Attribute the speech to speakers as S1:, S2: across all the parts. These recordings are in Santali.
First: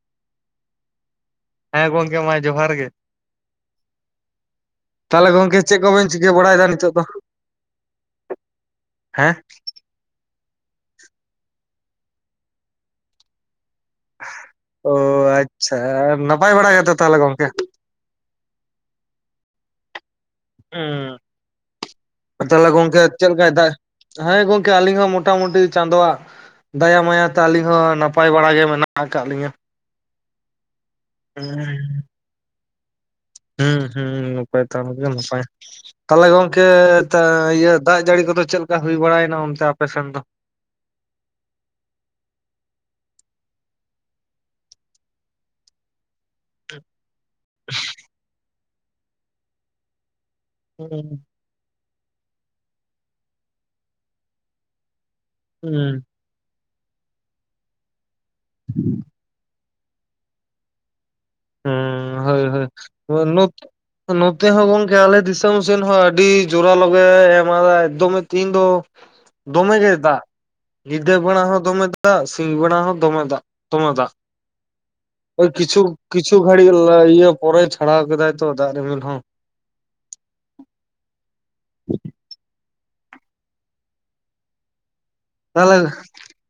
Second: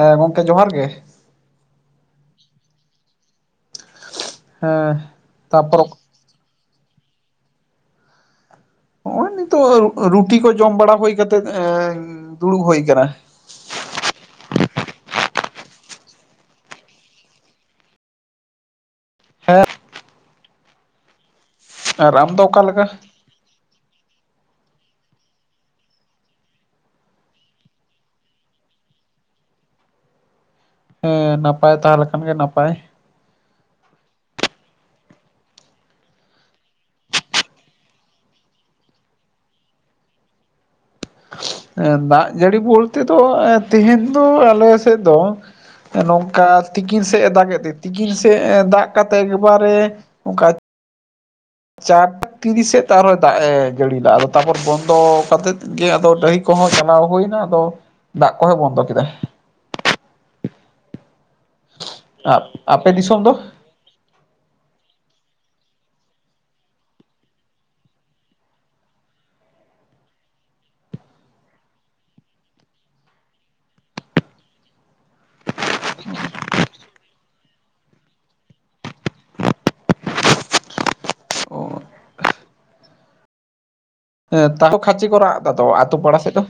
S1: ᱦᱮᱸ ᱜᱚᱝᱠᱮ ᱡᱚᱦᱟᱨ ᱜᱮ᱾
S2: ᱦᱮᱸ ᱜᱚᱝᱠᱮ ᱢᱟ ᱡᱚᱦᱟᱨ ᱜᱮ,
S1: ᱦᱮᱸ
S2: ᱛᱟᱦᱚᱞᱮ ᱜᱚᱝᱠᱮ ᱪᱮᱫ
S1: ᱛᱟᱯᱚᱨ
S2: ᱠᱚᱵᱮᱱ ᱪᱤᱠᱟᱹ ᱵᱟᱲᱟᱭᱮᱫᱟ ᱱᱤᱛᱚᱜ ᱫᱚ?
S1: ᱦᱚᱜᱼᱚᱭ
S2: ᱦᱮᱸ
S1: ᱱᱤᱛᱚᱜ ᱨᱩᱴᱤ ᱠᱚ ᱡᱚᱢ ᱵᱟᱲᱟ ᱦᱩᱭ ᱠᱟᱛᱮᱫ ᱮ ᱫᱩᱲᱩᱵ ᱦᱩᱭ ᱟᱠᱟᱱᱟ᱾
S2: ᱚ ᱟᱪᱪᱷᱟ, ᱱᱟᱯᱟᱭ ᱵᱟᱲᱟ ᱜᱮᱛᱚ ᱛᱟᱦᱚᱞᱮ ᱜᱚᱝᱠᱮ? ᱦᱚᱸ,
S1: ᱟᱨ ᱟᱢ
S2: ᱟ
S1: ᱫᱚ
S2: ᱛᱟᱦᱞᱮ
S1: ᱚᱠᱟᱞᱮᱠᱟ
S2: ᱜᱚᱝᱠᱮ ᱪᱮᱫ ᱞᱮᱠᱟᱭ ᱫᱟᱭ ᱦᱮᱸ ᱜᱚᱝᱠᱮ ᱟᱹᱞᱤᱧ ᱦᱚᱸ ᱢᱳᱴᱟᱢᱩᱴᱤ ᱪᱟᱸᱫᱳᱣᱟᱜᱼᱼ ᱫᱟᱭᱟ ᱢᱟᱭᱟ ᱛᱮ ᱟᱹᱞᱤᱧ ᱦᱚᱸ ᱱᱟᱯᱟᱭ ᱵᱟᱲᱟ ᱜᱮ ᱢᱮᱱᱟᱜ ᱟᱠᱟᱫ ᱞᱤᱧᱟᱹ ᱾
S1: ᱦᱮᱸ ᱱᱟᱯᱟᱭ ᱛᱟᱦᱚᱞᱮ ᱠᱷᱟᱱ ᱜᱮ ᱱᱟᱯᱟᱭ᱾
S2: ᱦᱩᱸ ᱦᱩᱸ ᱱᱟᱯᱟᱭ ᱛᱟᱦᱮ [unintelligible] ᱜᱮ ᱱᱟᱯᱟᱭ ᱾ ᱛᱟᱦᱚᱞᱮ ᱜᱚᱝᱠᱮ ᱤᱭᱟᱹ ᱫᱟᱜ ᱡᱟᱹᱲᱤ ᱠᱚᱫᱚ ᱪᱮᱫᱞᱮᱠᱟ ᱦᱩᱭ ᱵᱟᱲᱟᱭᱮᱱᱟ ᱚᱱᱛᱮ ᱟᱯᱮ ᱥᱮᱱ ᱫᱚ?
S1: ᱮ ᱫᱟᱜ ᱡᱟᱹᱲᱤ ᱵᱚᱞᱛᱮ ᱫᱚ ᱮ ᱛᱮᱦᱮᱧ ᱫᱚ ᱟᱞᱮ ᱥᱮᱫ ᱫᱚ ᱱᱚᱝ ᱠᱟ ᱛᱤᱠᱤᱱ ᱥᱮᱫ ᱮ ᱫᱟᱜᱮᱫ ᱛᱟᱦᱤᱡ ᱛᱤᱠᱤᱱ ᱥᱮᱫ ᱫᱟᱜ ᱠᱟᱛᱮ ᱮᱠᱵᱟᱨᱮ ᱚᱝᱠᱟ
S2: [inaudible]
S1: ᱪᱟᱨ ᱛᱤᱨᱤᱥ ᱥᱮᱫ ᱟᱨᱦᱚᱸ ᱫᱟᱜ ᱮ ᱡᱟᱹᱲᱤᱞᱟᱜ-ᱟ ᱟᱫᱚ ᱛᱟᱨᱯᱚᱨ ᱵᱚᱱᱫᱚ ᱠᱟᱛᱮᱮᱫ ᱜᱮ ᱟᱫᱚ ᱰᱟᱹᱦᱤ ᱠᱚᱦᱚᱸ ᱪᱟᱞᱟᱣ ᱦᱩᱭ ᱱᱟ ᱟᱫᱚ ᱫᱟᱜ ᱠᱚᱦᱚᱸᱭ ᱵᱚᱱᱫᱚ ᱠᱮᱫᱟᱭ᱾
S2: [unintelligible] ᱦᱳᱭ
S1: ᱟᱯᱮ ᱫᱤᱥᱚᱢ
S2: ᱦᱳᱭ
S1: ᱫᱚ
S2: ᱱᱚᱛᱮ ᱦᱚᱸ ᱜᱚᱝᱠᱮ ᱟᱞᱮ ᱫᱤᱥᱚᱢ ᱥᱮᱱ ᱦᱚᱸ ᱟᱹᱰᱤ ᱡᱳᱚᱨᱟᱞᱚᱜᱮ ᱮᱢᱟᱫᱟᱭ ᱮᱠᱫᱚᱢᱮ ᱛᱮᱦᱤᱧ ᱫᱚ ᱫᱚᱢᱮ ᱜᱮ ᱫᱟᱜ ᱾ ᱧᱤᱫᱟᱹ ᱵᱮᱲᱟ ᱦᱚᱸ ᱫᱚᱢᱮ ᱫᱟᱜ ᱥᱤᱧ ᱵᱮᱲᱟ ᱦᱚᱸ ᱫᱚᱢᱮ ᱫᱟᱜ ᱫᱚᱢᱮ ᱫᱟᱜ ᱾ ᱳᱭ ᱠᱤᱪᱷᱩ ᱠᱤᱪᱷᱩ ᱜᱷᱟᱹᱲᱤᱡ ᱤᱭᱟᱹ ᱯᱚᱨᱮ ᱪᱷᱟᱲᱟᱣ ᱠᱮᱫᱟᱭ ᱛᱚ ᱫᱟᱜ ᱨᱤᱢᱤᱞ ᱦᱚᱸ᱾ [unintelligible]
S1: ᱦᱮᱸ ᱛᱟᱣ ᱠᱷᱟᱪᱤ ᱠᱚ ᱨᱟᱜ ᱫᱟ ᱛᱚ
S2: ᱛᱟᱦᱚᱞᱮ
S1: ᱟᱛᱳ ᱯᱟᱲᱟ ᱥᱮᱫ ᱫᱚ?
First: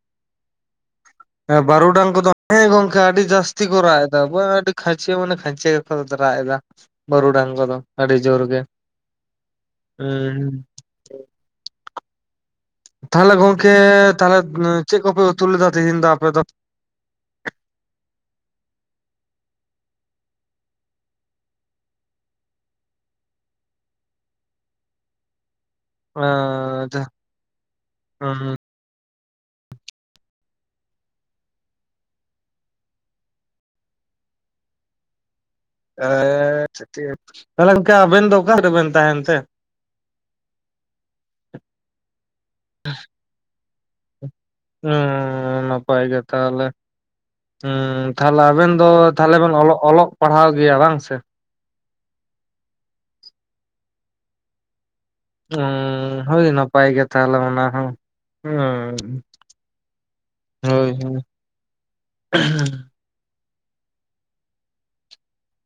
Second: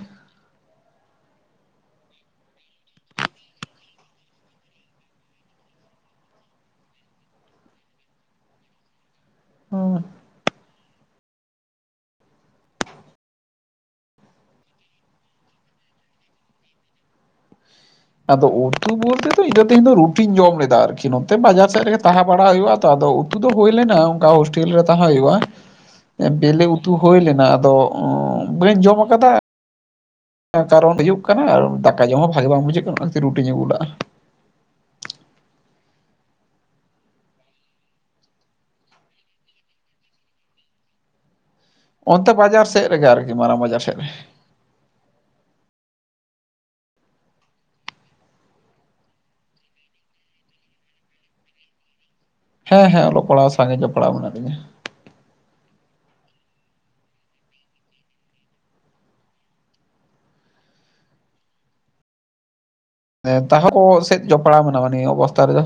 S2: ᱵᱟᱹᱨᱩᱰᱟᱝ ᱠᱚᱫᱚ ᱦᱮᱸ ᱜᱚᱝᱠᱮ ᱟᱹᱰᱤ ᱡᱟᱹᱥᱛᱤ ᱠᱚ ᱨᱟᱜ ᱮᱫᱟ ᱟᱹᱰᱤ ᱠᱷᱟᱹᱪᱮ ᱢᱟᱱᱮ ᱠᱷᱟᱹᱪᱮ ᱜᱮᱠᱚ ᱨᱟᱜ ᱮᱫᱟ᱾ ᱵᱟᱨᱩᱰᱟᱝ ᱠᱚᱫᱚ ᱟᱹᱰᱤ ᱡᱳᱨ ᱜᱮ
S1: ᱦᱮᱸ
S2: ᱦᱩᱸ᱾ ᱛᱟᱦᱚᱞᱮ ᱜᱚᱝᱠᱮ, ᱛᱟᱦᱚᱞᱮ ᱪᱮᱫ ᱠᱚᱯᱮ ᱩᱛᱩ ᱞᱮᱫᱟ ᱛᱮᱦᱮᱧ ᱫᱚ ᱟᱯᱮ ᱫᱚ?
S1: ᱟᱫᱚ ᱩᱛᱩ ᱵᱚᱞᱛᱮ ᱫᱚ ᱤᱧ ᱫᱚ ᱛᱮᱦᱮᱧ ᱫᱚ ᱨᱩᱴᱤᱧ ᱡᱚᱢ ᱞᱮᱫᱟ ᱟᱨᱠᱤ ᱱᱚᱛᱮ ᱵᱟᱡᱟᱨ ᱥᱮᱫ ᱨᱮᱜᱮ ᱛᱟᱦᱮᱸ ᱵᱟᱲᱟ ᱦᱩᱭᱩᱜᱼᱟ ᱛᱚ, ᱟᱫᱚ ᱩ ᱩᱛᱩ ᱫᱚ ᱦᱳᱭ ᱞᱮᱱᱟ ᱚᱱᱠᱟ ᱦᱳᱥᱴᱮᱞ ᱨᱮ ᱛᱟᱦᱮᱸ ᱦᱩᱭᱩᱜᱼᱟ᱾ ᱵᱮᱞᱮ
S2: ᱮᱸᱻ
S1: ᱩᱛᱩ ᱦᱩᱭ ᱞᱮᱱᱟ, ᱟᱫᱚ
S2: ᱦᱩᱸ
S1: ᱵᱟᱹᱧ ᱡᱚᱢ ᱟᱠᱟᱫᱟ ᱾ ᱠᱟᱨᱚᱱ ᱦᱩᱭᱩᱜ ᱠᱟᱱᱟ ᱫᱟᱠᱟ ᱡᱚᱢ ᱦᱚᱸ ᱵᱷᱟᱜᱤ ᱵᱟᱝ ᱵᱩᱡᱷᱟᱹᱜ ᱠᱟᱱᱟ ᱚᱱᱟ ᱠᱷᱹᱛᱤᱨ ᱨᱩᱴᱤᱧ ᱟᱹᱜᱩ ᱞᱟᱜᱼᱟ᱾
S2: ᱟᱪᱷᱟ ᱴᱷᱤᱠ, ᱛᱟᱦᱚᱞᱮ ᱜᱚᱢᱠᱮ ᱟᱵᱮᱱ ᱫᱚ ᱚᱠᱟ ᱨᱮᱵᱮᱱ ᱛᱟᱦᱮᱱ ᱛᱮ?
S1: ᱚᱱᱛᱮ ᱵᱟᱡᱟᱨ ᱥᱮᱫ ᱨᱮᱜᱮ ᱟᱨᱠᱤ, ᱢᱟᱨᱟᱝ ᱵᱟᱡᱟᱨ ᱥᱮᱫ ᱨᱮ ᱾
S2: ᱦᱩᱸ ᱱᱟᱯᱟᱭ ᱜᱮ ᱛᱟᱦᱚᱞᱮ ᱾ ᱦᱩᱸ ᱛᱟᱦᱚᱞᱮ ᱟᱵᱮᱱ ᱫᱚ ᱛᱟᱦᱚᱞᱮ ᱵᱮᱱ ᱚᱞᱜ ᱚᱞᱚᱜ ᱯᱟᱲᱦᱟᱣ ᱜᱮᱭᱟ ᱵᱟᱝ ᱥᱮ?
S1: ᱦᱮᱸ ᱦᱮᱸ, ᱚᱞᱚᱜ ᱯᱟᱲᱦᱟᱜ ᱥᱟᱝᱜᱮ ᱯᱟᱲᱦᱟᱣ ᱢᱮᱱᱟᱜ ᱞᱤᱧᱟᱹ ᱾
S2: ᱦᱩᱸ ᱦᱳᱭ ᱱᱟᱯᱟᱭ ᱜᱮ ᱛᱟᱦᱚᱞᱮ ᱚᱱᱟ ᱦᱚᱸ ᱦᱩᱸ ᱾ ᱦᱳᱭ ᱦᱳᱭ᱾
S1: [unintelligible] ᱠᱚ ᱥᱮᱫ ᱡᱯᱲᱟᱟᱣ ᱢᱮᱱᱟᱢᱟ ᱱᱤᱭᱟᱹ ᱚᱵᱚᱥᱛᱟ ᱨᱮ ᱫᱚ?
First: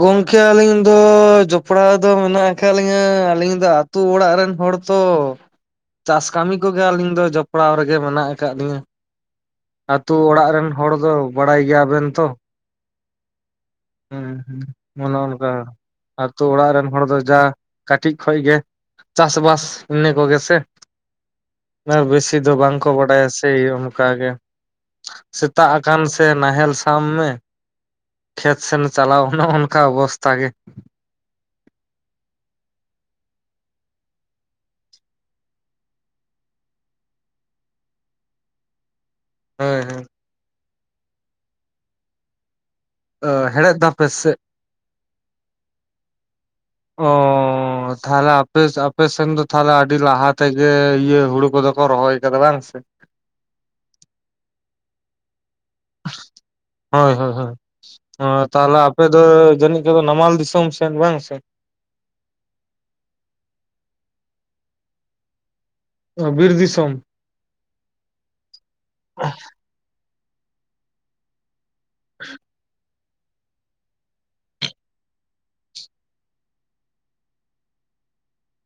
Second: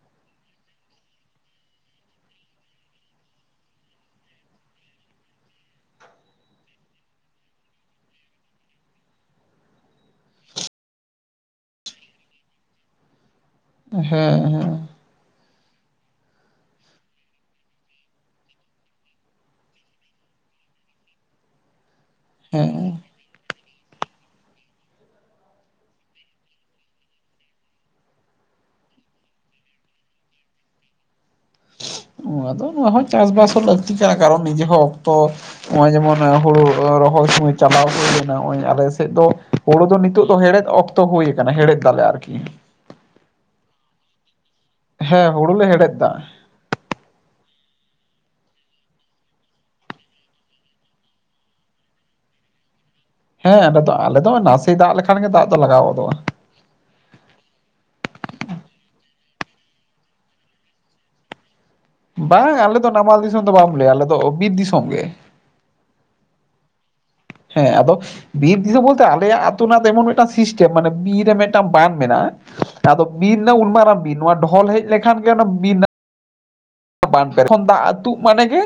S2: ᱜᱚᱝᱠᱮ ᱟᱹᱞᱤᱧ ᱫᱚ ᱡᱚᱯᱲᱟᱣ ᱫᱚ ᱢᱮᱱᱟᱜ ᱟᱠᱟᱫ ᱞᱤᱧᱟ, ᱟᱹᱞᱤᱧ ᱫᱚ ᱟᱛᱩ ᱚᱲᱟᱜ ᱨᱮᱱ ᱦᱚᱲ ᱛᱚ᱾ ᱪᱟᱥ ᱠᱟᱹᱢᱤ ᱠᱚᱜᱮ ᱟᱹᱞᱤᱧ ᱫᱚ ᱡᱚᱯᱲᱟᱣ ᱨᱮᱜᱮ ᱢᱮᱱᱟᱜ ᱟᱠᱟᱫ ᱞᱤᱧᱟ᱾ ᱟᱹᱛᱩ ᱚᱲᱟᱜ ᱨᱮᱱ ᱦᱚᱲ ᱫᱚ ᱵᱟᱲᱟᱭ ᱜᱮᱭᱟ ᱵᱮᱱ ᱛᱚ᱾
S1: ᱦᱮᱸ ᱦᱮᱸ᱾
S2: ᱚᱱᱮ ᱚᱱᱠᱟ, ᱟᱹᱛᱩ ᱚᱲᱟᱜ ᱨᱮᱱ ᱦᱚᱲ ᱫᱚ ᱡᱟ ᱠᱟᱹᱴᱤᱡ ᱠᱷᱚᱱ ᱜᱮ ᱪᱟᱥᱵᱟᱥ ᱤᱱᱟᱹ ᱠᱚᱜᱮ ᱥᱮ, ᱟᱨ ᱵᱮᱥᱼᱼ ᱫᱚ ᱵᱟᱝ ᱠᱚ
S1: ᱦᱮᱸ
S2: ᱵᱟᱰᱟᱭᱟ ᱥᱮᱭ ᱚᱱᱠᱟ ᱜᱮ ᱾ ᱥᱮᱛᱟᱜ ᱟᱠᱟᱱ ᱥᱮ ᱱᱟᱦᱮᱞ ᱥᱟᱢ ᱢᱮ - ᱠᱷᱮᱛ ᱥᱮᱱ ᱪᱟᱞᱟᱣ ᱚᱱᱮ ᱚᱱᱠᱟ ᱚᱵᱚᱥᱛᱛᱟ ᱜᱮ᱾
S1: ᱟᱫᱚ ᱱᱚᱶᱟ ᱦᱚᱸ ᱪᱟᱥ ᱵᱟᱥ ᱦᱚᱸ ᱞᱟᱹᱠᱛᱤ ᱠᱟᱱᱟ ᱠᱟᱨᱚᱱ ᱱᱤᱡᱮ ᱦᱚᱸ ᱚᱠᱛᱚ ᱱᱚᱜᱼᱚᱭ ᱡᱮᱢᱚᱱ ᱦᱩᱲᱩ ᱨᱚᱦᱚᱭ ᱥᱚᱢᱚᱭ ᱦᱚᱸ ᱪᱟᱞᱟᱣ ᱦᱩᱭ ᱞᱮᱱᱟ, ᱱᱚᱜᱼᱚᱭ ᱟᱞᱮ ᱥᱮᱫ ᱫᱚ
S2: ᱦᱳᱭ
S1: ᱦᱩᱲᱩ ᱫᱚ
S2: ᱦᱳᱭ
S1: ᱱᱤᱛᱚᱜ ᱫᱚ ᱦᱮᱲᱦᱮᱫ ᱚᱠᱛᱚ ᱦᱩᱭ ᱟᱠᱟᱱᱟ ᱦᱮᱲᱦᱮᱫ ᱫᱟᱞᱮ ᱟᱨᱠᱤ ᱾
S2: ᱟᱹᱻ ᱦᱮᱲᱮᱫ ᱫᱚ ᱟᱯᱮ ᱥᱮᱜ?
S1: ᱦᱮᱸ ᱦᱩᱲᱩ ᱞᱮ ᱦᱮᱲᱮᱫ ᱮᱫᱟ ᱾
S2: ᱚ, ᱚ ᱛᱟᱦᱚᱞᱮ ᱟᱯᱮᱥ ᱟᱯᱮᱥᱮᱱ ᱫᱚ ᱛᱟᱦᱮᱞᱮ ᱟᱹᱰᱤ ᱞᱟᱦᱟ ᱛᱮᱜᱮ ᱤᱭᱟᱹ ᱦᱩᱲᱩ ᱠᱚᱫᱚ ᱠᱚ ᱨᱚᱦᱚᱭ ᱟᱠᱟᱫᱟ ᱵᱟᱝ ᱥᱮ?
S1: ᱦᱮᱸ ᱟᱰᱚ ᱫᱚ ᱟᱞᱮ ᱫᱚ ᱱᱟᱥᱮ ᱫᱟᱜ ᱞᱮᱠᱷᱟᱱ ᱜᱮ ᱫᱟᱜ ᱫᱚ ᱞᱟᱜᱟᱣ ᱜᱚᱫᱚᱜᱼᱟ ᱾
S2: ᱦᱳᱭ ᱦᱳᱭ ᱦᱳᱭ᱾ ᱦᱚᱸ ᱛᱟᱦᱚᱞᱮ ᱟᱯᱮ ᱫᱚ ᱡᱟᱹᱱᱤᱡ ᱠᱚᱫᱚ ᱱᱟᱢᱟᱞ ᱫᱤᱥᱚᱢ ᱥᱮᱱ ᱵᱟᱝ ᱥᱮ?
S1: ᱵᱟᱝ ᱟᱞᱮ ᱫᱚ ᱱᱟᱢᱟᱞ ᱫᱤᱥᱚᱢ ᱫᱚ ᱵᱟᱢ ᱞᱟᱹᱭᱟ, ᱟᱞᱮ ᱫᱚᱼᱚᱜ ᱵᱤᱨ ᱫᱤᱥᱚᱢ ᱜᱮ ᱾
S2: ᱚᱦ ᱵᱤᱨ ᱫᱤᱥᱚᱢ?
S1: ᱦᱮᱸ ᱟᱫᱚ ᱵᱤᱨ ᱫᱤᱥᱳᱢ ᱵᱚᱞᱛᱮ ᱟᱞᱮᱭᱟᱜ ᱟᱹᱛᱳ ᱨᱮᱱᱟᱜ ᱫᱚ ᱮᱢᱚᱱ ᱢᱤᱫᱴᱟᱝ ᱥᱤᱥᱴᱟᱹᱢ ᱢᱟᱱᱮ ᱵᱤᱨ ᱨᱮ ᱢᱮᱫ- ᱴᱟᱝ ᱵᱟᱸᱫᱽ ᱢᱮᱱᱟᱜᱼᱟ ᱾ ᱟᱫᱚ ᱵᱤᱨ ᱨᱮᱱᱟᱜ ᱩᱱ ᱢᱟᱨᱟᱝ ᱵᱤᱨ, ᱱᱚᱣᱟ ᱰᱷᱚᱞ ᱦᱮᱡ ᱞᱮᱱᱠᱷᱟᱱ ᱜᱮ ᱚᱱᱟ ᱵᱤᱨ ᱨᱮᱱᱟᱜ ᱵᱟᱸᱫᱽ ᱵᱮᱱᱟᱜ, ᱛᱚᱠᱷᱚᱱ ᱫᱟᱜ ᱟᱹᱛᱩᱜ ᱢᱟᱱᱮ ᱜᱮ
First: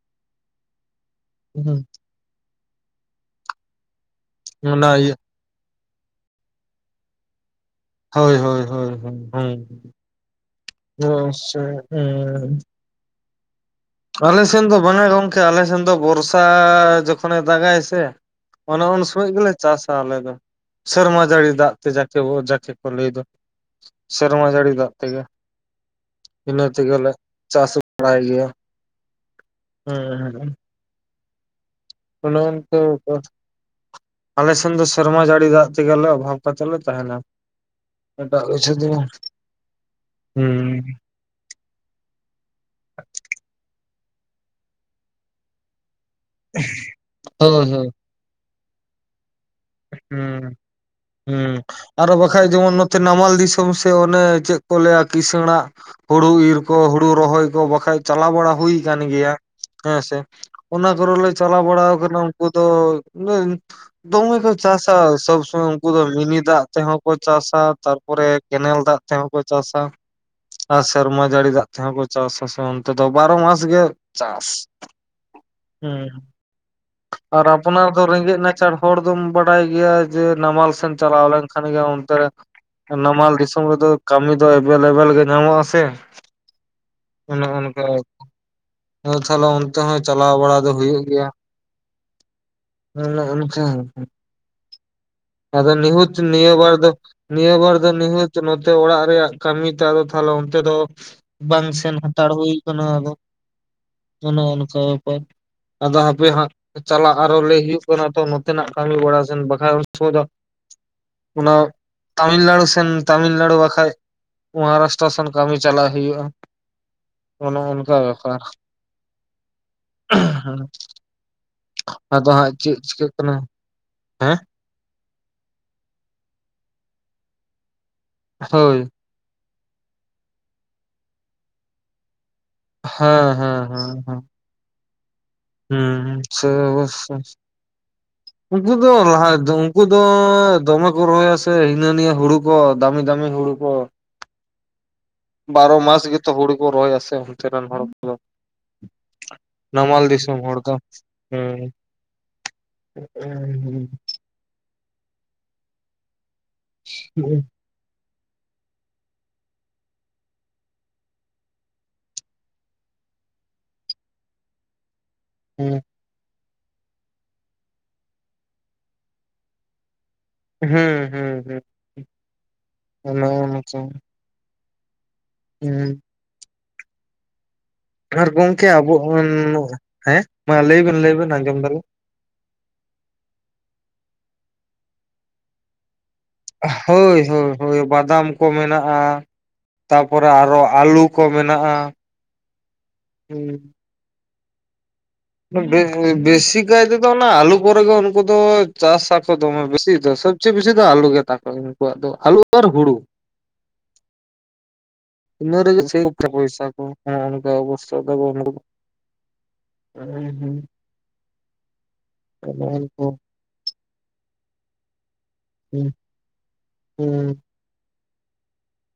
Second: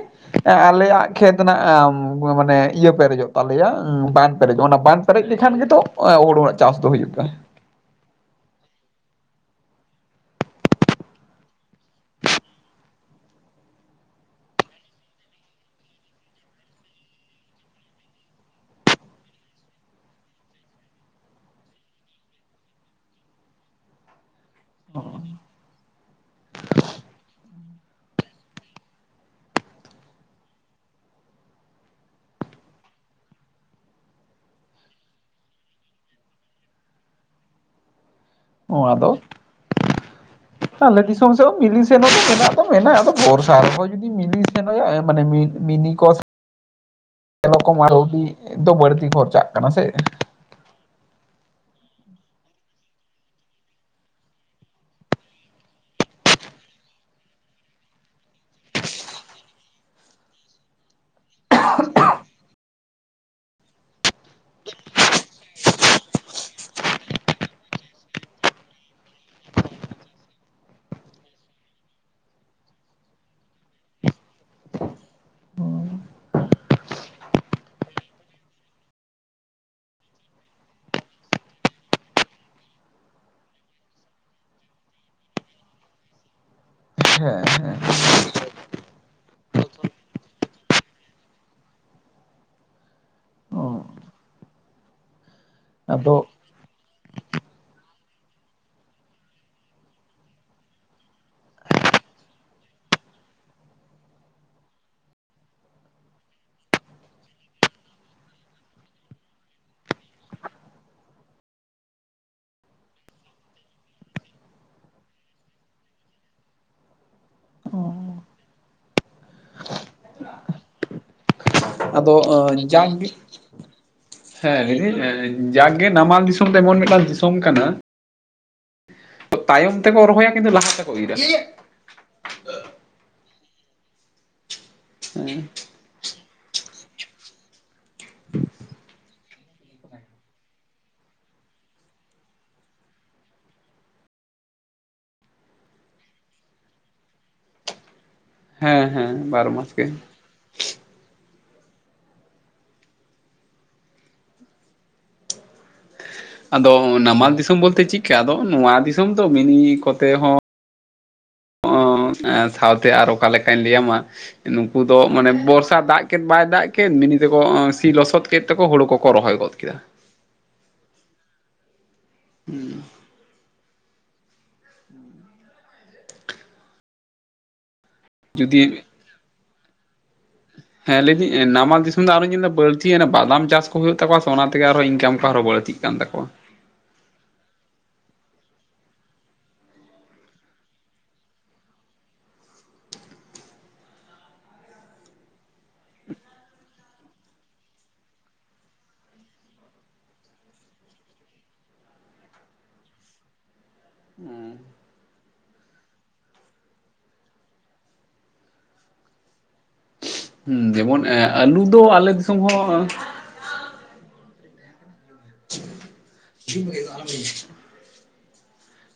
S1: ᱮᱸ ᱟᱞᱮᱭᱟᱜ ᱠᱷᱮᱛ ᱨᱮᱱᱟᱜ ᱟᱻᱢ ᱩᱸ ᱢᱟᱹ ᱢᱟᱱᱮ ᱤᱭᱟᱹ ᱯᱮᱨᱮᱡᱽᱼᱚᱜ ᱛᱟᱞᱮᱭᱟ, ᱵᱟᱱ ᱯᱮᱨᱮᱡ, ᱚᱱᱟ ᱵᱟᱱ ᱯᱮᱨᱮᱡ ᱞᱮ- ᱠᱷᱟᱱ ᱜᱮᱛᱚ ᱳᱸ ᱦᱩᱲᱩ ᱨᱮᱱᱟᱜ ᱪᱟᱥ ᱫᱚ ᱦᱩᱭᱩᱜ ᱯᱮ ᱾
S2: ᱦᱳᱭ ᱦᱳᱭ ᱦᱳᱭ ᱦᱚᱭ, ᱦᱩᱸ ᱦᱩᱸ [unintelligible] ᱟᱞᱮ ᱥᱮᱱ ᱫᱚ ᱵᱟᱝᱼᱟᱭ ᱜᱚᱝᱠᱮ, ᱟᱞᱮ ᱥᱮᱱ ᱫᱚ ᱵᱚᱨᱥᱟ ᱡᱚᱠᱷᱚᱱᱼᱮ ᱫᱟᱜᱽᱼᱟᱭ ᱥᱮ ᱚᱱᱮ ᱩᱱ ᱥᱚᱢᱚᱡ ᱜᱮᱞᱮ ᱪᱟᱥᱼᱟ ᱟᱞᱮ ᱫᱚ ᱾ ᱥᱮᱨᱢᱟ ᱡᱟᱹᱲᱤ ᱫᱟᱜ ᱛᱮ ᱡᱟᱠᱮ ᱵᱚ ᱡᱟᱠᱮ ᱠᱚ ᱞᱟᱹᱭ ᱫᱚ, ᱥᱮᱨᱢᱟ ᱡᱟᱹᱲᱤ ᱫᱟᱜ ᱛᱮᱜᱮ ᱤᱱᱟᱹ ᱛᱮᱜᱮᱞᱮ ᱪᱟᱥ ᱵᱟᱲᱟᱭ ᱜᱮᱭᱟ ᱾ ᱦᱩᱸ ᱦᱩᱸ᱾ ᱚᱱᱮ ᱚᱱᱛᱮ ᱩᱯᱚᱨ ᱟᱞᱮ ᱥᱮᱱ ᱫᱚ ᱥᱮᱨᱢᱟ ᱡᱟᱹᱲᱤ ᱫᱟᱜ ᱛᱮᱜᱮ ᱞᱮ ᱚᱵᱷᱟᱵᱽ ᱠᱟᱛᱮ ᱞᱮ ᱛᱟᱦᱮᱸᱱᱟ ᱾ ᱮᱴᱟᱜ ᱠᱤᱪᱷᱩ ᱫᱚ ᱵᱟᱝ᱾ ᱦᱩᱸ
S1: ᱛᱟ ᱞᱟᱹᱜᱤᱫ ᱥᱚᱢ ᱥᱮᱫ ᱦᱚᱸ ᱢᱤᱞᱤ ᱥᱮᱱ ᱦᱚᱸᱛᱚ ᱢᱮᱱᱟᱜ ᱫᱚ ᱢᱮᱱᱟᱜ, ᱟᱫᱚ ᱵᱚᱨᱥᱟ ᱨᱮᱦᱚᱸ ᱡᱩᱫᱤ ᱢᱤᱱᱤ ᱥᱮᱱ ᱦᱳᱭᱳᱜᱼᱟ ᱮᱸ ᱢᱟᱱᱮ ᱢᱤ ᱢᱤᱱᱤ ᱠᱚᱥ
S2: ᱦᱳᱭ
S1: ᱥᱮᱨᱚᱠᱚᱢ
S2: ᱦᱳᱭ
S1: ᱟᱹᱣᱰᱤ ᱫᱚ ᱵᱟᱹᱲᱛᱤ ᱠᱷᱚᱨᱪᱟᱜ ᱠᱟᱱᱟ ᱥᱮ ᱾
S2: ᱦᱩᱸ ᱦᱩᱸ ᱟᱨᱚ ᱵᱟᱠᱷᱟᱡ ᱡᱮᱢᱚᱱ ᱱᱚᱛᱮ ᱱᱟᱢᱟᱞ ᱫᱤᱥᱚᱢ ᱥᱮᱜ ᱚᱱᱮ ᱪᱮᱫ ᱠᱚ ᱞᱟᱹᱭᱼᱟ ᱠᱤᱥᱟᱹᱬᱟᱜ ᱦᱩᱲᱩ ᱤᱨ ᱠᱚ, ᱦᱩᱲᱩ ᱨᱚᱦᱚᱭ ᱠᱚ ᱵᱟᱠᱷᱟᱡ ᱪᱟᱞᱟᱣ ᱵᱟᱲᱟ ᱦᱩᱭ ᱟᱠᱟᱱ ᱜᱮᱭᱟ, ᱦᱮᱸᱥᱮ ᱾ ᱚᱱᱟ ᱠᱚᱨᱮ ᱦᱚᱸᱞᱮ ᱪᱟᱞᱟᱣ ᱵᱟᱲᱟᱣ ᱠᱟᱱᱟ ᱩᱱᱠᱩ ᱫᱚ, ᱩᱱᱟᱹᱝ ᱫᱚᱝ ᱜᱮᱠᱚ ᱪᱟᱥᱼᱟ, ᱥᱚᱵᱽ ᱥᱩᱢᱚᱭ ᱩᱝᱠᱩ ᱫᱚ ᱢᱤᱱᱤ ᱫᱟᱜ ᱛᱮᱦᱚᱸ ᱠᱚ ᱪᱟᱥᱼᱟ ᱛᱟᱨᱯᱚᱨᱮ ᱠᱮᱱᱮᱞ ᱫᱟᱜ ᱛᱮᱦᱚᱸ ᱠᱚ ᱪᱟᱥᱼᱟ ᱾ ᱟᱨ ᱥᱮᱨᱢᱟ ᱡᱟᱹᱲᱤ ᱫᱟᱜ ᱛᱮᱦᱚᱸ ᱠᱚ ᱪᱟᱥᱼᱟ, ᱥᱮ ᱚᱱᱛᱮ ᱫᱚ ᱵᱟᱨᱚ ᱢᱟᱥ ᱜᱮ ᱪᱟᱥ ᱾ ᱩᱸ ᱦᱩᱸ᱾ ᱟᱨ ᱟᱯᱱᱟᱨ ᱫᱚ ᱨᱮᱸᱜᱽᱮᱡ ᱱᱟᱪᱟᱨ ᱦᱚᱲ ᱫᱚᱢ ᱵᱟᱰᱟᱭ ᱜᱮᱭᱟ ᱡᱮ ᱱᱟᱢᱟᱞ ᱥᱮᱱ ᱪᱟᱞᱟᱣ ᱞᱮᱱᱠᱷᱟᱱ ᱜᱮ ᱚᱱᱛᱮ ᱨᱮ ᱱᱟᱢᱟᱞ ᱫᱤᱥᱚᱢ ᱨᱮᱫᱚ ᱠᱟᱹᱢᱤ ᱫᱚ ᱮᱵᱷᱮᱭᱞᱮᱵᱮᱞ ᱜᱮ ᱧᱟᱢᱚᱜᱼᱟ ᱥᱮ ᱾ ᱚᱱᱮ ᱚᱱᱠᱟ [unintelligible] ᱟᱫᱚ ᱛᱟᱦᱮᱞᱮ ᱚᱱᱛᱮ ᱦᱚᱸ ᱪᱟᱞᱟᱣ ᱵᱟᱲᱟ ᱫᱚ ᱦᱩᱭᱩᱜ ᱜᱮᱭᱟ ᱾ ᱚᱱᱮ ᱚᱱᱠᱟ ᱦᱩᱸᱦ᱾ ᱟᱫᱚ ᱱᱤᱦᱩᱪ ᱱᱤᱭᱟᱹ ᱵᱟᱨ ᱫᱚ ᱱᱤᱭᱟᱹ ᱵᱟᱨ ᱫᱚ ᱱᱤᱦᱟᱹᱪ ᱱᱚᱛᱮ ᱚᱲᱟᱜ ᱨᱮᱭᱟᱜ ᱠᱟᱹᱢᱤ ᱛᱮ ᱛᱟᱦᱚᱞᱮ ᱚᱱᱛᱮ ᱫᱚ ᱵᱟᱝ ᱥᱮᱱ ᱦᱟᱸᱛᱟᱲ ᱦᱩᱭ ᱟᱠᱟᱱᱟ ᱟᱫᱚ ᱚᱱᱮ ᱚᱱᱠᱟ ᱵᱮᱯᱟᱨ᱾ ᱟᱫᱚ ᱦᱟᱯᱮ ᱦᱟᱸᱜ ᱪᱟᱞᱟᱜ ᱟᱨᱦᱚᱸ ᱞᱮ ᱦᱩᱭᱩᱜ ᱠᱟᱱᱟ ᱛᱚ ᱱᱚᱛᱮᱱᱟᱜ ᱠᱟᱹᱢᱤ ᱵᱟᱲᱟ ᱥᱮᱱ ᱵᱟᱠᱷᱟᱱ ᱛᱚ ᱫᱟᱢ, ᱚᱱᱟ ᱛᱟᱹᱢᱤᱞᱱᱟᱹᱲᱩ ᱥᱮᱱ ᱛᱟᱹᱢᱤᱞᱱᱟᱹᱲᱩ ᱵᱟᱠᱷᱟᱡ ᱢᱚᱦᱟᱨᱟᱥᱴᱟᱨᱟ ᱥᱮᱱ ᱠᱟᱹᱢᱤ ᱪᱟᱞᱟᱣ ᱦᱩᱭᱩᱜᱼᱟ ᱾ ᱚᱱᱮ ᱚᱱᱠᱟ ᱵᱮᱯᱟᱨ [unintelligible] ᱦᱮᱸ᱾
S1: ᱟᱫᱚ ᱚᱸ ᱮᱠᱡᱟᱢ ᱜᱮ, ᱦᱮᱸ [unintelligible] ᱡᱟᱜᱮ ᱱᱟᱢᱟᱞ ᱫᱤᱥᱚᱢ ᱫᱚ ᱮᱢᱚᱱ ᱢᱤᱫᱴᱟᱝ ᱫᱤᱥᱚᱢ ᱠᱟᱱᱟ᱾
S2: ᱦᱳᱭ᱾
S1: ᱛᱟᱭᱚᱢ ᱛᱮᱠᱚ ᱨᱚᱦᱚᱭᱟ ᱠᱤᱱᱛᱩ ᱞᱟᱦᱟ ᱛᱮᱠᱚ ᱤᱨᱟ᱾
S2: ᱦᱮᱸ ᱦᱮᱸ ᱦᱮᱸ ᱦᱮᱸ᱾
S1: ᱦᱮᱸ,
S2: ᱦᱩᱸ ᱦᱩᱸ ᱥᱮ ᱚᱵᱚᱥᱥᱚᱭ᱾
S1: [inaudible]
S2: ᱩᱱᱠᱩ ᱫᱚ ᱞᱟᱦᱟ ᱛᱮᱫᱚ ᱩᱱᱠᱩ ᱫᱚ ᱫᱚᱢᱮ ᱠᱚ ᱨᱚᱦᱚᱭᱟ ᱥᱮ ᱦᱤᱱᱟᱹᱱᱤᱭᱟᱹ ᱦᱩᱲᱩ, ᱠᱚ ᱫᱟᱹᱢᱤ ᱫᱟᱹᱢᱤ ᱦᱩᱲᱩ ᱠᱚ᱾ ᱵᱟᱨᱚ ᱢᱟᱥ ᱜᱮᱛᱚ ᱦᱩᱲᱩ ᱠᱚ ᱨᱚᱦᱚᱭᱟ ᱥᱮ ᱚᱱᱛᱮ ᱨᱮᱱ ᱦᱚᱲ ᱠᱚᱫᱚ᱾
S1: ᱦᱮᱸ ᱦᱮᱸ ᱵᱟᱨᱚ ᱢᱟᱥ ᱜᱮ᱾
S2: ᱟᱫᱚᱢ ᱦᱚᱲ ᱫᱚ ᱦᱮᱸ [unintelligible]
S1: ᱟᱫᱚ ᱱᱟᱢᱟᱞ ᱫᱤᱥᱟᱹᱢ ᱵᱚᱞᱛᱮ ᱪᱮᱜ ᱠᱟ ᱟᱫᱚ ᱱᱚᱣᱟ ᱫᱤᱥᱟᱹᱢ ᱫᱚ ᱢᱤᱱᱤ ᱠᱚᱛᱮ ᱦᱚᱸ ᱚᱸ ᱮᱸ ᱥᱟᱶᱛᱮ ᱟᱨ ᱚᱠᱟ ᱞᱮᱠᱟᱧ ᱞᱟᱹᱭᱟᱢᱟ ᱱᱩᱠᱩ ᱫᱚ ᱢᱟᱱᱮ, ᱵᱚᱨᱥᱟ
S2: ᱦᱩᱸ
S1: ᱫᱟᱜᱽ ᱠᱮᱫ ᱵᱟᱭ ᱫᱟᱜᱽ ᱠᱮᱫ ᱢᱤᱱᱤ ᱛᱮᱠᱚ ᱚᱸ ᱥᱤ ᱞᱚᱥᱚᱫ ᱠᱮᱫ ᱛᱮᱠᱚ ᱦᱩᱲᱩ ᱠᱚᱠᱚ ᱨᱚᱦᱚᱭ ᱜᱚᱫ ᱠᱮᱫᱟ᱾
S2: ᱦᱮᱸ ᱦᱮᱸ ᱦᱮᱸ ᱦᱮᱸ᱾
S1: ᱩᱸ
S2: ᱚᱱᱟᱦᱚᱸ ᱚᱱᱮᱪᱚᱝ, ᱦᱩᱸ, ᱟᱨ ᱜᱚᱝᱠᱮ
S1: ᱡᱩᱫᱤ
S2: ᱟᱵᱚ ᱦᱚᱸ ᱦᱮᱸ ᱢᱟ ᱞᱟᱹᱭ ᱵᱮᱱ ᱞᱟᱹᱭ ᱵᱮᱱ ᱟᱸᱡᱚᱢ ᱫᱟᱞᱤᱧ᱾
S1: ᱩᱱ ᱫᱚ ᱟᱨᱚᱧ ᱧᱮᱞ ᱫᱟ ᱵᱟᱹᱲᱛᱤᱭᱮᱱᱟ ᱵᱟᱫᱟᱢ ᱪᱟᱥ ᱠᱚ ᱦᱩᱭᱩᱜ ᱛᱟᱠᱚᱣᱟ ᱥᱮ ᱚᱱᱟᱛᱮ ᱟᱨᱦᱚᱸ ᱤᱱᱠᱟᱢ ᱠᱚ ᱟᱨᱦᱚᱸ ᱵᱟᱹᱲᱛᱤᱜ ᱠᱟᱱ ᱛᱟᱠᱚᱣᱟ᱾
S2: ᱦᱳᱭ ᱦᱳᱭ ᱦᱳᱭ ᱵᱟᱫᱟᱢ ᱠᱚ ᱢᱮᱱᱟᱜᱼᱟ᱾ ᱛᱟᱯᱚᱨᱮ ᱟᱨᱚ ᱟᱹᱞᱩ ᱠᱚ ᱢᱮᱱᱟᱜᱼᱟ ᱦᱩᱸ᱾ ᱵᱮ ᱵᱮᱥᱤᱠᱟᱭ ᱛᱮᱫᱚ ᱚᱱᱟ ᱟᱞᱩ ᱠᱚᱨᱮ ᱜᱮ ᱩᱱᱠᱩ ᱫᱚ ᱪᱟᱥᱟ ᱠᱚ ᱫᱚᱢᱮ ᱵᱮᱥᱤ ᱫᱚ ᱥᱚᱵ ᱵᱮᱥᱤ ᱫᱚ ᱟᱞᱩ ᱜᱮᱛᱟ ᱠᱚ ᱩᱱᱠᱩᱣᱟᱜ ᱫᱚ ᱟᱞᱩ ᱟᱨ ᱦᱩᱲᱩ᱾
S1: ᱮᱸ,
S2: ᱤᱱᱟᱹ ᱨᱮᱜᱮ [unintelligible] ᱯᱚᱭᱥᱟ ᱠᱚ ᱦᱮᱸ ᱚᱱᱠᱟ ᱟᱵᱚ ᱥᱟᱣᱫᱟ [unintelligible]
S1: ᱦᱩᱸ ᱡᱮᱢᱚᱱ ᱮᱸ ᱟᱞᱩ ᱫᱚ ᱟᱞᱮ ᱫᱤᱥᱟᱹᱢ
S2: ᱦᱩᱸ
S1: ᱦᱚᱸ, [unintelligible] ᱟᱞᱚᱢ [unintelligible]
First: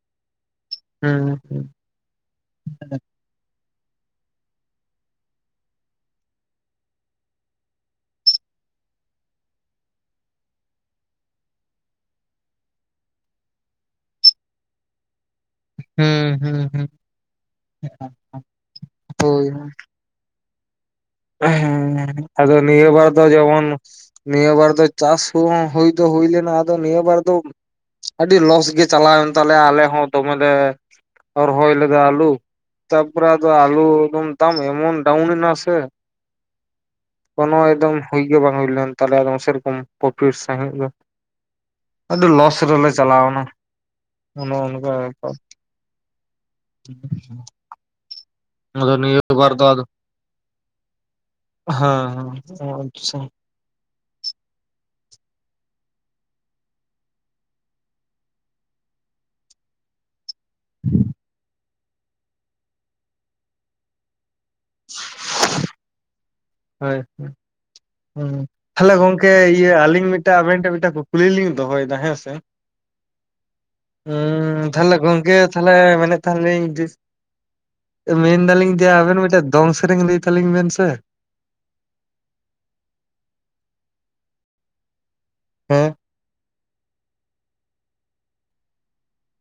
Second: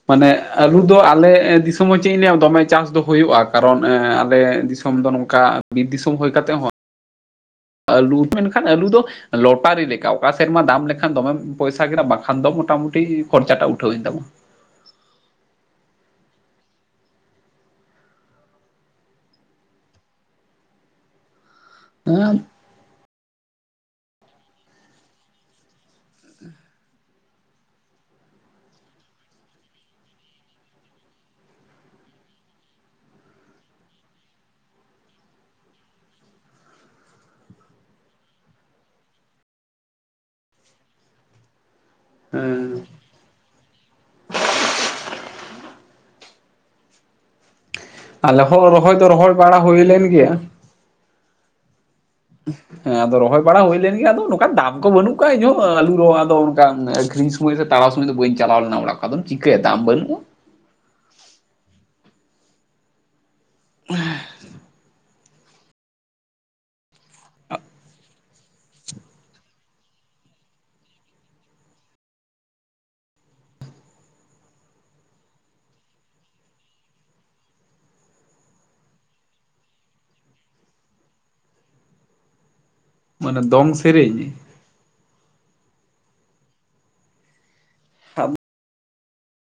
S1: ᱢᱟᱱᱮ ᱟᱞᱩ ᱫᱚ ᱟᱞᱮ
S2: ᱦᱩᱸ
S1: ᱫᱤᱥᱚᱢ ᱦᱚᱸ ᱪᱮᱜ ᱤᱧ ᱞᱟᱹᱭᱟ ᱫᱚᱢᱮ ᱪᱟᱥ ᱫᱚ ᱦᱩᱭᱩᱜᱼᱟ᱾ ᱠᱟᱨᱚᱱ ᱮᱸ ᱟᱞᱮ ᱫᱤᱥᱚᱢ ᱫᱚ ᱱᱚᱝᱠᱟ ᱵᱤᱨ ᱫᱤᱥᱚᱢ ᱦᱩᱭ ᱠᱟᱛᱮᱜ ᱦᱚᱸ, ᱟᱹᱞᱩ ᱢᱮᱱᱠᱷᱟᱱ ᱟᱹᱞᱩ ᱫᱚ, ᱞᱚᱴᱟᱨᱤ ᱞᱮᱠᱟ ᱚᱠᱟ ᱥᱮᱨᱢᱟ ᱫᱟᱢ ᱞᱮᱠᱷᱟᱱ ᱫᱚᱢᱮᱢ ᱯᱚᱭᱥᱟ ᱠᱮᱫᱟ, ᱵᱟᱠᱷᱟᱱ ᱫᱚ ᱢᱚᱴᱟᱢᱩᱴᱤ ᱠᱷᱚᱨᱪᱟᱴᱟᱜ ᱩᱴᱷᱟᱹᱣᱮᱱ ᱛᱟᱢᱟ᱾
S2: ᱦᱩᱸ ᱦᱩᱸ ᱦᱩᱸ᱾ ᱚᱠᱟ [unintelligible] ᱦᱳᱭ ᱦᱳᱭ᱾ ᱦᱮᱸ ᱦᱮᱸ, ᱟᱫᱚ ᱱᱤᱭᱟᱹ ᱵᱟᱨ ᱫᱚ ᱡᱮᱢᱚᱱ ᱱᱤᱭᱟᱹ ᱵᱟᱨ ᱫᱚ ᱪᱟᱥ ᱠᱩᱦᱚᱸ ᱦᱩᱭ ᱫᱚ ᱦᱩᱭ ᱞᱮᱱᱟ ᱟᱫᱚ ᱱᱤᱭᱟᱹ ᱵᱟᱨ ᱫᱚ ᱟᱹᱰᱤ ᱞᱚᱥ ᱜᱮ ᱪᱟᱞᱟᱣᱮᱱ ᱛᱟᱞᱮᱭᱟ ᱟᱞᱮ ᱦᱚᱸ ᱫᱚᱢᱮᱞᱮ ᱨᱚᱦᱚᱭ ᱞᱮᱫᱚ ᱟᱹᱞᱩ ᱛᱟᱨᱯᱚᱨᱮ ᱟᱫᱚ ᱟᱹᱞᱩ ᱮᱠᱫᱚᱢ ᱫᱟᱢ ᱮᱢᱚᱱ ᱰᱟᱣᱩᱱ ᱮᱱᱟᱥᱮ, ᱠᱳᱱᱳ ᱮᱠᱫᱚᱢ ᱦᱩᱭ ᱜᱮ ᱵᱟᱝ ᱦᱩᱭ ᱞᱮᱱ ᱛᱟᱞᱮᱭᱟ, ᱥᱮᱨᱚᱠᱚᱢ ᱯᱨᱚᱯᱷᱤᱴ ᱥᱟᱺᱦᱤᱜ ᱫᱚ᱾ ᱟᱹᱰᱤ ᱞᱚᱥ
S1: ᱦᱮᱸ
S2: ᱨᱮᱞᱮ ᱪᱟᱞᱟᱣᱱᱟ ᱚᱱᱮ ᱚᱱᱠᱟ ᱵᱮᱯᱟᱨ᱾ [inaudible]
S1: ᱟᱞᱮ ᱦᱚᱸ
S2: ᱟᱫᱚ
S1: ᱨᱚᱦᱚᱭ ᱫᱚ
S2: ᱱᱤᱭᱟᱹ
S1: ᱨᱚᱦᱚᱭ
S2: ᱵᱟᱨ
S1: ᱵᱟᱲᱟ ᱦᱩᱭ ᱞᱮᱱ ᱜᱮᱭᱟ᱾
S2: ᱦᱚᱭ ᱦᱚᱸ᱾
S1: ᱦᱮᱸ ᱟᱫᱚ ᱨᱚᱦᱚᱭ ᱵᱟᱲᱟ ᱦᱩᱭ ᱞᱮᱱ ᱜᱮᱭᱟ ᱟᱫᱚ ᱱᱚᱝᱠᱟ ᱫᱟᱢ ᱠᱚ ᱵᱟᱹᱱᱩᱜ ᱠᱚᱜᱼᱟ ᱤᱧᱦᱚᱸ ᱟᱹᱞᱩ ᱨᱚᱦᱚᱭ ᱟᱫᱚ ᱚᱱᱠᱟ ᱟᱹᱠᱷᱨᱤᱧ ᱥᱚᱢᱚᱭ ᱨᱮ, ᱛᱟᱲᱟᱣ ᱥᱚᱢᱚᱡ ᱫᱚ ᱵᱟᱹᱧ ᱪᱟᱞᱟᱣ ᱞᱮᱱᱟ ᱚᱲᱟᱜ ᱠᱷᱚᱜ ᱟᱫᱚᱢ ᱪᱤᱠᱟᱹᱭᱟ ᱫᱟᱢ ᱵᱟᱹᱱᱩᱜᱼᱟ᱾
S2: [inaudible]
S1: [inaudible]
S2: ᱦᱳᱭ ᱾ ᱦᱩᱸ, ᱛᱟᱦᱚᱞᱮ ᱜᱚᱝᱠᱮ ᱤᱭᱟᱹ ᱟᱞᱤᱧ ᱢᱤᱫᱴᱟᱜ ᱟᱵᱮᱱ ᱴᱷᱮᱜ ᱢᱤᱫᱴᱮᱱ ᱠᱩᱠᱞᱤ ᱞᱤᱧ ᱫᱚᱦᱚᱭᱮᱫᱟ ᱦᱮᱸᱥᱮ ᱾
S1: ᱦ
S2: ᱦᱮᱸ ᱛᱟᱦᱚᱞᱮ ᱜᱚᱝᱠᱮ ᱛᱟᱦᱚᱞᱮ ᱢᱮᱱ ᱮ ᱛᱟᱦᱮᱱᱤᱧ ᱢᱮᱱᱫᱟᱞᱤᱧ ᱡᱮ ᱟᱵᱮᱱ ᱢᱤᱫᱴᱮᱡ ᱫᱚᱝ ᱥᱮᱨᱮᱧ ᱞᱟᱹᱭ ᱛᱟᱞᱤᱧ ᱵᱮᱱ ᱥᱮ ᱾
S1: ᱢᱟᱱᱮ ᱫᱚᱝ ᱥᱮᱨᱮᱧ?
S2: ᱦᱮᱸ ᱾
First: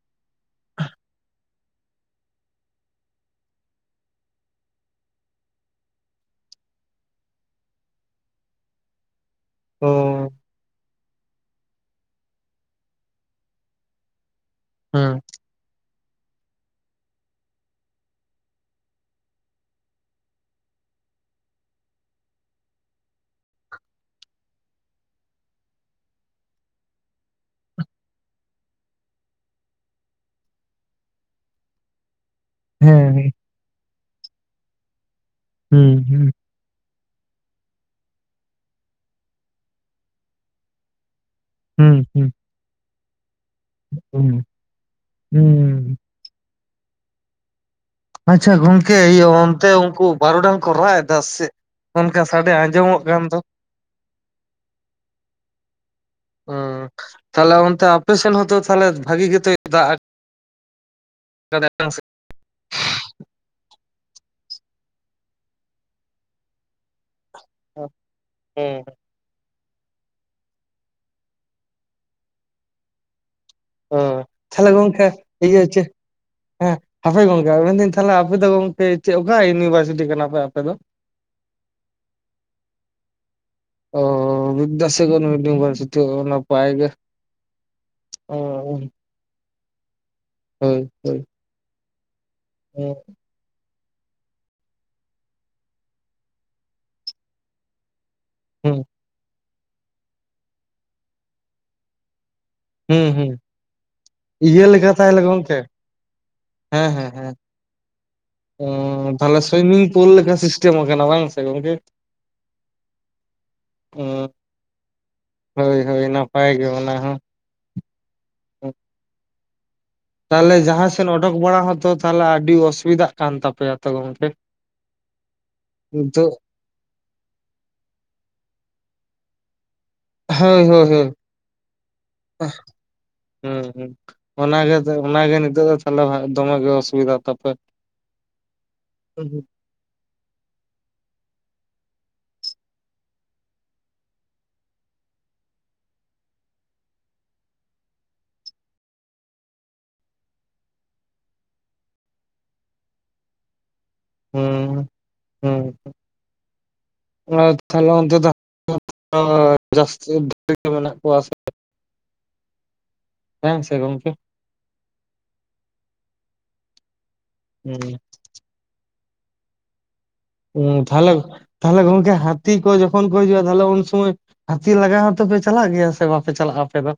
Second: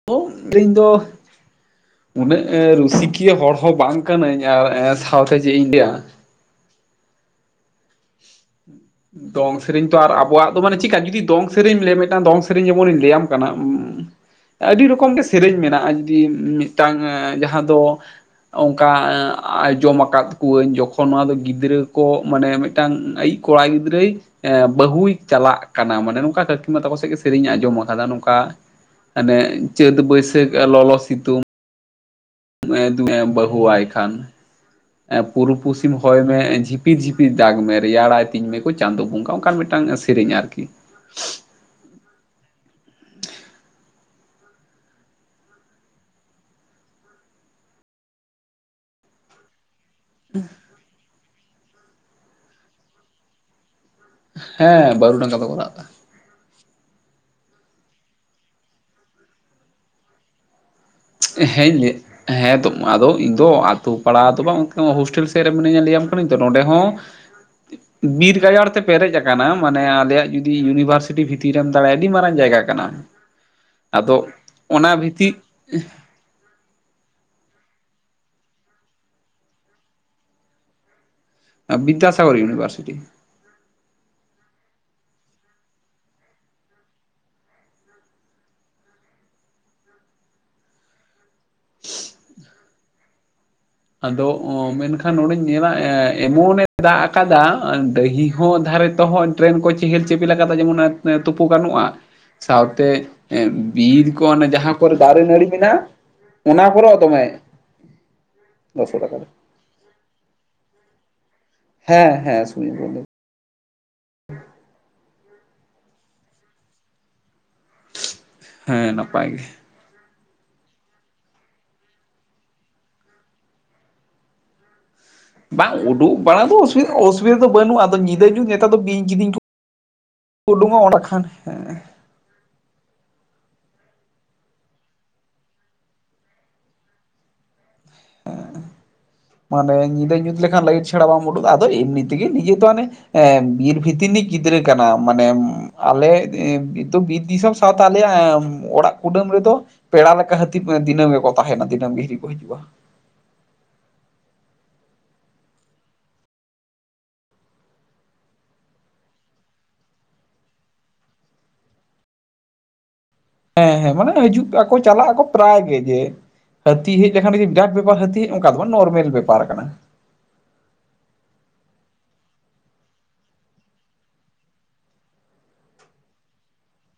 S1: ᱫᱚᱝ ᱥᱮᱨᱮᱧ ᱫᱚ ᱩᱱᱟᱹᱜ ᱨᱩᱥᱤᱠᱤᱭᱟᱹ ᱦᱚᱲ ᱦᱚᱸ ᱵᱟᱝ ᱠᱟᱹᱱᱟᱹᱧ ᱟᱨ ᱥᱟᱶᱛᱮ ᱪᱮᱜ ᱤᱧ ᱞᱟᱹᱭᱟ! ᱫᱚᱝ ᱥᱮᱨᱮᱧ
S2: ᱚ
S1: ᱛᱚ ᱟᱨ ᱟᱵᱚᱣᱟᱜ ᱫᱚ ᱢᱟᱱᱮ ᱪᱮᱫᱠᱟ ᱡᱩᱫᱤ ᱫᱚᱝ ᱥᱮᱨᱮᱧ ᱞᱟᱹᱭᱟ ᱢᱤᱫᱴᱟᱝ ᱫᱚᱝ ᱥᱮᱨᱮᱧ ᱡᱮᱢᱚᱱᱤᱧ ᱞᱟᱹᱭᱟᱢ ᱠᱟᱱᱟ ᱟᱹᱰᱤ ᱨᱚᱠᱚᱢ
S2: ᱦᱮᱸ
S1: ᱜᱮ ᱥᱮᱨᱮᱧ ᱢᱮᱱᱟᱜᱼᱟ, ᱡᱩᱫᱤ ᱢᱤᱫᱴᱟᱝ ᱡᱟᱦᱟᱸ ᱫᱚ ᱚᱝᱠᱟ ᱟᱸᱡᱚᱢ ᱟᱠᱟᱫ ᱠᱩᱣᱟᱹᱧ ᱡᱚᱠᱷᱚᱱ ᱱᱚᱣᱟ ᱫᱚ ᱜᱤᱫᱽᱨᱟᱹ ᱠᱚ ᱢᱟᱱᱮ ᱢᱤᱫ ᱴᱟᱝ ᱟᱭᱤᱡ ᱠᱚᱲᱟ ᱜᱤᱫᱽᱨᱟᱹᱭ ᱮ ᱵᱟᱹᱦᱩᱭ ᱪᱟᱞᱟᱜ ᱠᱟᱱᱟ ᱢᱟᱱᱮ ᱱᱚᱝᱠᱟ ᱠᱟᱹᱠᱤ ᱢᱟ ᱛᱟᱠᱚ ᱥᱮᱡ ᱜᱮ ᱥᱮᱨᱮᱧ ᱟᱸᱡᱚᱢ ᱟᱠᱟᱫᱟ, ᱱᱚᱝᱠᱟ ᱦᱟᱱᱮ ᱪᱟᱹᱛ ᱵᱟᱹᱭᱥᱟᱹᱠᱷ ᱞᱚᱞᱚ ᱥᱤᱛᱩᱝ
S2: ᱦᱮᱸ
S1: [inaudible] ᱵᱟᱹᱦᱩᱣᱟᱭ ᱠᱷᱟᱱ ᱮ ᱯᱩᱨᱩ
S2: ᱦᱩᱸ
S1: ᱯᱚᱥᱪᱤᱢ ᱦᱚᱭ
S2: ᱦᱩᱸ
S1: ᱢᱮ ᱡᱷᱤᱯ ᱯᱤᱨ ᱡᱷᱤᱯᱤᱨ ᱫᱟᱜᱽ ᱢᱮ ᱨᱮᱭᱟᱲᱟᱭ ᱛᱤᱧ ᱢᱮᱠᱚ ᱪᱟᱸᱫᱳ ᱵᱚᱸᱜᱟ ᱚᱝᱠᱟᱱ ᱢᱤᱫᱴᱟᱝ ᱥᱮᱨᱮᱧ ᱟᱨᱠᱤ ᱾
S2: ᱦᱩᱸ ᱦᱩᱸ ᱾ ᱦᱮᱸ, ᱦᱩᱸ ᱾ ᱟᱪᱪᱷᱟ ᱜᱚᱝᱠᱮ ᱤᱭᱟᱹ ᱚᱱᱛᱮ ᱩᱝᱠᱩ ᱵᱟᱨᱚᱰᱟᱝ ᱠᱚ ᱨᱟᱜ ᱮᱫᱟ ᱥᱮᱜ? ᱚᱱᱠᱟ ᱥᱟᱰᱮ ᱟᱸᱡᱚᱢᱚᱜ ᱠᱟᱱ ᱫᱚ!
S1: ᱦᱮᱸ ᱵᱟᱨᱩᱰᱟᱝ ᱟᱫᱚ ᱠᱚ ᱨᱟᱜᱫᱟ ᱾
S2: ᱦᱩᱸ, ᱛᱟᱦᱞᱮ ᱚᱱᱛᱮ ᱟᱯᱮᱥᱮᱱ ᱦᱚᱸᱛᱚ ᱛᱟᱦᱚᱞᱮ ᱵᱷᱟᱜᱤ ᱜᱮᱛᱚᱭ ᱫᱟᱜ ᱟᱠᱟᱫᱟᱭ
S1: ᱦᱮᱸᱧ
S2: ᱵᱟᱝ ᱥᱮ
S1: ᱞᱟᱹᱭᱮᱜ ᱦᱮᱸ ᱛᱚ ᱟᱫᱚ ᱤᱧᱫᱚ ᱟᱛᱳ ᱯᱟᱲᱟ ᱫᱚ ᱵᱟᱝ ᱜᱚᱝᱠᱮ ᱦᱳᱥᱴᱮᱞ ᱥᱮᱫ ᱨᱮ ᱢᱤᱱᱟᱹᱧᱟ ᱞᱮᱭᱟᱢ ᱠᱟᱹᱱᱟᱹᱧ ᱛᱚ ᱱᱚᱸᱰᱮ ᱦᱚᱸ ᱵᱤᱨ ᱜᱟᱡᱟᱲ ᱛᱮ
S2: ᱦᱮᱸ
S1: ᱯᱮᱨᱮᱡ ᱠᱟᱱᱟ ᱢᱟᱱᱮ ᱟᱞᱮᱭᱟᱜ ᱡᱩᱫᱤ ᱤᱭᱩᱱᱤᱵᱷᱟᱨᱥᱤᱴᱤ ᱵᱷᱤᱛᱤᱨ ᱨᱮᱢ ᱫᱟᱲᱮᱭᱟᱜᱟ ᱟᱹᱰᱤ ᱢᱟᱨᱟᱝ ᱡᱟᱭᱜᱟ ᱠᱟᱱᱟ ᱾ ᱟᱫᱚ ᱚᱱᱟ ᱵᱷᱤᱛᱤ
S2: ᱪᱮ ᱦᱮᱸ ᱾ ᱦᱟᱯᱮ ᱜᱚᱝᱠᱮ ᱟ ᱢᱮᱱᱫᱟᱹᱧ ᱛᱟᱦᱚᱞᱮ ᱟᱯᱮ ᱫᱚ ᱜᱚᱝᱠᱮ ᱪᱮᱫ ᱚᱠᱟ ᱤᱭᱩᱱᱤᱵᱷᱟᱨᱥᱤᱴᱤ ᱠᱟᱱᱟ ᱯᱮ ᱟᱯᱮ ᱫᱚ?
S1: ᱵᱤᱫᱫᱟᱥᱟᱜᱚᱨ ᱤᱭᱩᱱᱤᱵᱷᱟᱨᱥᱤᱴᱤ ᱾
S2: ᱚ ᱵᱤᱫᱫᱟᱥᱟᱜᱚᱨ ᱤᱭᱩᱱᱤᱵᱷᱟᱨᱥᱤᱴᱤ ᱚ ᱱᱟᱯᱟᱭ ᱜᱮ ᱾ ᱚ, ᱦᱳᱭ ᱦᱳᱭ ᱾ ᱦᱮᱸ ᱾
S1: ᱟᱫᱚ ᱚ ᱢᱮᱱᱠᱷᱟᱱ ᱱᱚᱸᱰᱮᱧ ᱧᱮᱞᱟ ᱮ ᱮᱢᱚᱱᱮ ᱫᱟᱜ ᱟᱠᱟᱫᱟ ᱰᱟᱹᱦᱤ ᱦᱚᱸ
S2: ᱦᱩᱸ
S1: ᱫᱷᱟᱨᱮ ᱛᱮᱦᱚ ᱰᱨᱮᱱ ᱠᱚ ᱪᱮᱦᱮᱞ ᱪᱮᱯᱮᱞ ᱟᱠᱟᱫᱟ ᱡᱮᱢᱚᱱ [inaudible] ᱛᱳᱯᱳ ᱜᱟᱱᱚᱜᱼᱟ ᱾ ᱥᱟᱶᱛᱮ
S2: ᱦᱩᱸ ᱦᱩᱸ
S1: ᱮ ᱵᱤᱨ ᱠᱚ ᱚᱱᱮ
S2: ᱤᱭᱟᱹ
S1: ᱡᱟᱦᱟᱸ
S2: ᱞᱮᱠᱟ
S1: ᱠᱚᱨᱮ
S2: ᱛᱟᱦᱞᱮ
S1: ᱫᱟᱨᱮ ᱱᱟᱹᱲᱤ
S2: ᱜᱚᱝᱠᱮ
S1: ᱢᱮᱱᱟᱜᱼᱟ, ᱚᱱᱟ ᱠᱚᱨᱮ
S2: ᱦᱮᱸ
S1: ᱦᱚᱸ
S2: ᱦᱮᱸ
S1: ᱫᱚᱢᱮ
S2: ᱦᱮᱸ
S1: ᱾
S2: ᱚ ᱛᱟᱦᱞᱮ ᱥᱩᱭᱢᱤᱝ ᱯᱩᱞ ᱞᱮᱠᱟ ᱥᱤᱥᱴᱮᱢ ᱟᱠᱟᱱᱟ ᱵᱟᱝ ᱥᱮ ᱜᱚᱝᱠᱮ!
S1: ᱦᱮᱸ ᱦᱮᱸ ᱥᱩᱨᱡ ᱵᱚᱱᱫᱷᱩ
S2: ᱦᱳᱭ ᱦᱳᱭ ᱱᱟᱯᱟᱭ ᱜᱮ ᱚᱱᱟ ᱦᱚᱸ
S1: ᱦᱮᱸ ᱱᱟᱯᱟᱭ ᱜᱮ
S2: ᱛᱟᱦᱚᱞᱮ ᱡᱟᱦᱟᱸᱥᱮᱱ ᱚᱰᱚᱠ ᱵᱟᱲᱟ ᱦᱚᱸᱛᱚ ᱛᱟᱦᱚᱞᱮ ᱟᱹᱰᱤ ᱚᱥᱩᱵᱤᱫᱟᱜ ᱠᱟᱱ ᱛᱟᱯᱮᱭᱟ ᱛᱚ ᱜᱚᱝᱠᱮ
S1: ᱵᱟᱝ ᱩᱰᱩᱠ
S2: ᱱᱤᱛᱚᱜ
S1: ᱵᱟᱲᱟ ᱫᱚ ᱚᱥᱩᱵᱤᱫᱟ ᱫᱚ ᱵᱟᱹᱱᱩᱜᱼᱟ ᱟᱫᱚ ᱧᱤᱫᱟᱹ ᱧᱩᱛ ᱱᱮᱛᱟᱨ ᱫᱚ ᱵᱤᱧ ᱠᱤᱫᱤᱧ ᱠᱩ
S2: ᱦᱳᱭ ᱦᱳᱭ ᱦᱳᱭ ᱦᱮᱸ ᱦᱮᱸ ᱚᱱᱟᱜᱮ ᱚᱱᱟᱜᱮ ᱱᱤᱛᱚᱜ ᱫᱚ ᱛᱟᱦᱚᱞᱮ ᱫᱚᱢᱮ ᱜᱮ ᱚᱥᱩᱵᱤᱫᱟ ᱛᱟᱯᱮ [unintelligible]
S1: ᱢᱟᱱᱮ ᱧᱤᱫᱟᱹ ᱧᱩᱛ ᱞᱮᱠᱷᱟᱱ ᱞᱟᱭᱤᱴ ᱪᱷᱟᱲᱟ ᱵᱟᱢ ᱩᱰᱩ ᱟᱫᱚ ᱮᱢᱱᱤᱛᱮᱜᱤ ᱱᱤᱡᱮ ᱛᱚ ᱦᱟᱱᱮ ᱮᱸ ᱵᱤᱨ ᱵᱷᱤᱛᱤᱨᱱᱤᱜ ᱜᱤᱫᱽᱨᱟᱹ ᱠᱟᱱᱟᱢ ᱢᱟᱱᱮ ᱟᱞᱮ ᱵᱤᱨ ᱫᱤᱥᱚᱢ ᱛᱚ ᱛᱟ ᱟᱞᱮᱭᱟᱜ ᱚᱲᱟᱜ ᱠᱩᱰᱟᱹᱢ ᱨᱮᱫᱚ ᱯᱮᱲᱟ ᱞᱮᱠᱟ ᱦᱟᱹᱛᱤ ᱫᱤᱱᱟᱹᱢ ᱜᱮᱠᱚ ᱛᱟᱦᱮᱱᱟ ᱫᱤᱱᱟᱹᱢ ᱜᱮ ᱦᱤᱨᱤ ᱠᱚ ᱦᱤᱡᱩᱜᱼᱟ
S2: ᱦᱩᱸ
S1: [unintelligible]
S2: ᱛᱟᱦᱞᱮ ᱚᱱᱛᱮ ᱫᱚ ᱡᱟᱹᱥᱛᱤ ᱵᱷ ᱢᱮᱱᱟᱜ ᱠᱚᱣᱟ ᱥᱮ
S1: [unintelligible]
S2: ᱥᱮ
S1: ᱦᱮᱸ ᱦᱮᱸ
S2: ᱜᱚᱝᱠᱮ?
S1: ᱢᱟᱱᱮ ᱦᱤᱡᱩᱜ ᱟᱠᱚ ᱪᱟᱞᱟᱜ ᱟᱠᱚ ᱯᱨᱟᱭ ᱜᱮ ᱡᱮ ᱦᱟᱹᱛᱤ ᱦᱮᱡ ᱞᱮᱠᱷᱟᱱ ᱵᱤᱨᱟᱴ
S2: ᱦᱩᱸ
S1: ᱵᱮᱯᱟᱨ ᱦᱟᱹᱛᱤ ᱚᱱᱠᱟ ᱫᱚ ᱵᱟᱝ ᱱᱚᱨᱢᱮᱞ ᱵᱮᱯᱟᱨ ᱠᱟᱱᱟ
S2: ᱛᱟᱦᱚᱞᱮ ᱛᱟᱦᱚᱞᱮ ᱜᱚᱢᱠᱮ ᱦᱟᱛᱤ ᱠᱚ ᱡᱚᱠᱷᱚᱱ ᱠᱚ ᱦᱤᱡᱩᱜ-ᱟ ᱛᱟᱦᱚᱞᱮ ᱩᱱ ᱥᱩᱢᱟᱹᱭ ᱦᱟᱹᱛᱤ ᱞᱟᱜᱟ ᱦᱚᱸᱛᱚᱯᱮ ᱪᱟᱞᱟᱜ ᱜᱮᱭᱟ ᱥᱮ ᱵᱟᱯᱮ ᱪᱟᱞᱟᱜᱼᱟ ᱟᱯᱮ ᱫᱚ